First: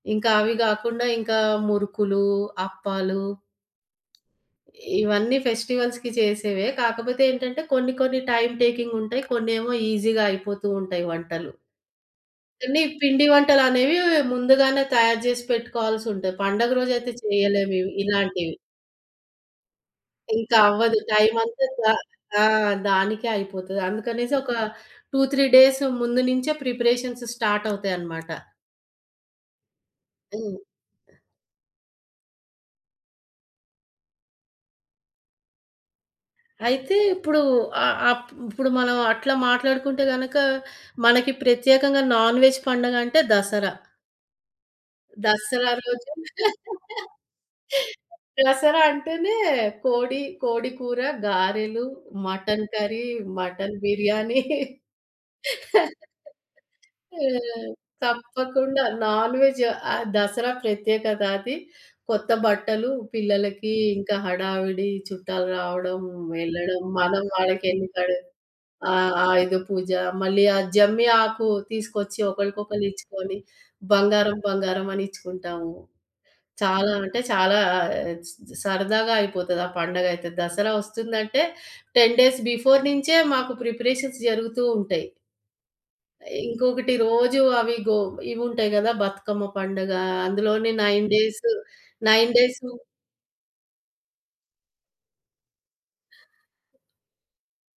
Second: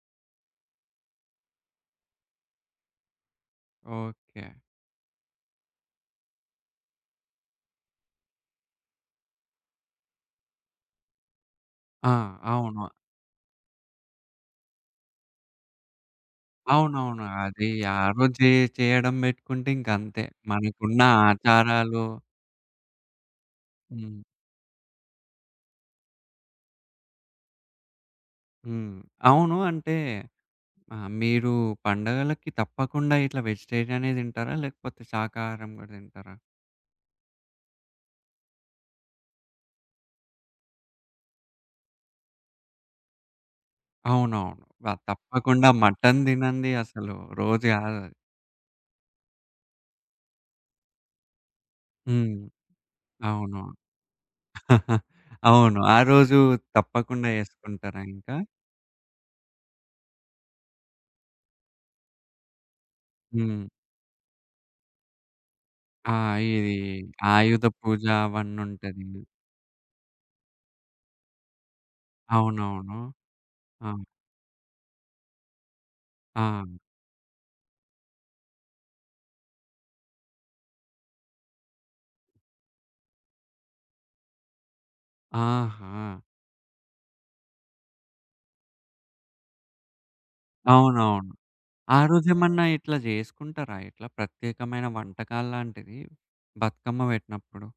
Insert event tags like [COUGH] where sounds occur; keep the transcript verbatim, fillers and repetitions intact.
ఇంకా అవి గాకుండా ఇంకా మురుకులు అప్పాలు ఓకే. ఇవన్నీ ఫెస్టివల్స్‌కి చేసేవే కాకపోతే ఏంటంటే కొన్ని కొన్ని టైమ్ టేకింగ్ ఉంటాయి కొన్నేమో ఈజీగా అయిపోతూ ఉంటాయి వంటలు. ఆ! కని అవును. పిండి వంటలనేవి ముందుగానే తయారు జేసి పెట్టుకోవాల్సుంటయి. పండగ రోజైతే అవునవును. అది చేయలేము ఇవి, ఆ రో‌జె ఇలాంటివి. చేయడం బెట్టుకుంటే ఇంక అంతే. ఇంకా అవ్వదు. మనకున్న టైమ్ అంతా ద ఆచారాలు ఆ! దానికే అయిపోతది. హ్మ్. అందుకనేసి ఒక టు త్రీ డేస్ ముందు నుంచే ప్రిపరేషన్స్ స్టార్ట్ అవుతాయన్నమాట. హ్మ్. అవును. అంటే హ్మ్. ఆ మీరు పండగలకి తప్పకుండా ఇట్లా వెజిటేరియనే దింటారా? లేకపోతే శాకాహారం గూడా దింటారా? అయితే ఇప్పుడు ఆ అప్ ఇప్పుడు మనం అట్లా మాట్లాడుకుంటే గనక మనకి ప్రత్యేకంగా నాన్ వేజ్ పండగంటే దసరా. అవునవును. వ తప్పకుండా దసరా రోజు మటన్ దినంది [LAUGHS] అసలు రోజు గాదు అది. దసరా అంటేనే కోడి, కోడికూర, గారెలు, హ్మ్. మటన్ కర్రీ, అవును. మటన్ బిర్యానీ. [CHUCKLES] అవును. ఆ [LAUGHS] రోజు ఆ! తప్పకుండా జేసుకుంటారా ఇంకా? తప్పకుండా నాన్ వెజ్ ఆహ్, దసరా ప్రత్యేకతది. కొత్త బట్టలు, హ్మ్. పిల్లలకి ఇంకా హడావిడి చుట్టాలు రావడం ఆ! ఇది ఎళ్ళడం మనం ఆయుధ పూజ వాళ్ళకింక‌డ్ ఆ! అవన్నుంటది. ఆయుద పూజ మళ్ళీ ఆ జమ్మి ఆకు తీసుకొచ్చి ఒకళ్ళకొకళ్ళు అవునవును. ఇచ్చుకొని ఆ! బంగారం, బంగారం అని ఇచ్చుకుంటాము. ఆ! చాలా అంటే చాలా ఆహ్, సరదాగా అయిపోతది ఆ పండగ అయితే దసరా ఒస్తుందంటే టెన్ డేస్ బిఫోర్ నుంచే మాకు ప్రిపరేషన్స్ జరుగుతూ ఉంటయి. ఆహా! ఇంకొకటి రోజు అవి గో ఇవి ఉంటాయి గదా! బతుకమ్మ పండగ అందులోని నైన్ అవునవును. డేస్ ఆరోజు నైన్ డేస్ ఏమన్నా ఇట్లా జేసుకుంటారా? ఇట్లా ప్రత్యేకమైన వంటకాలాంటివి బతుకమ్మ బెట్టినప్పుడు.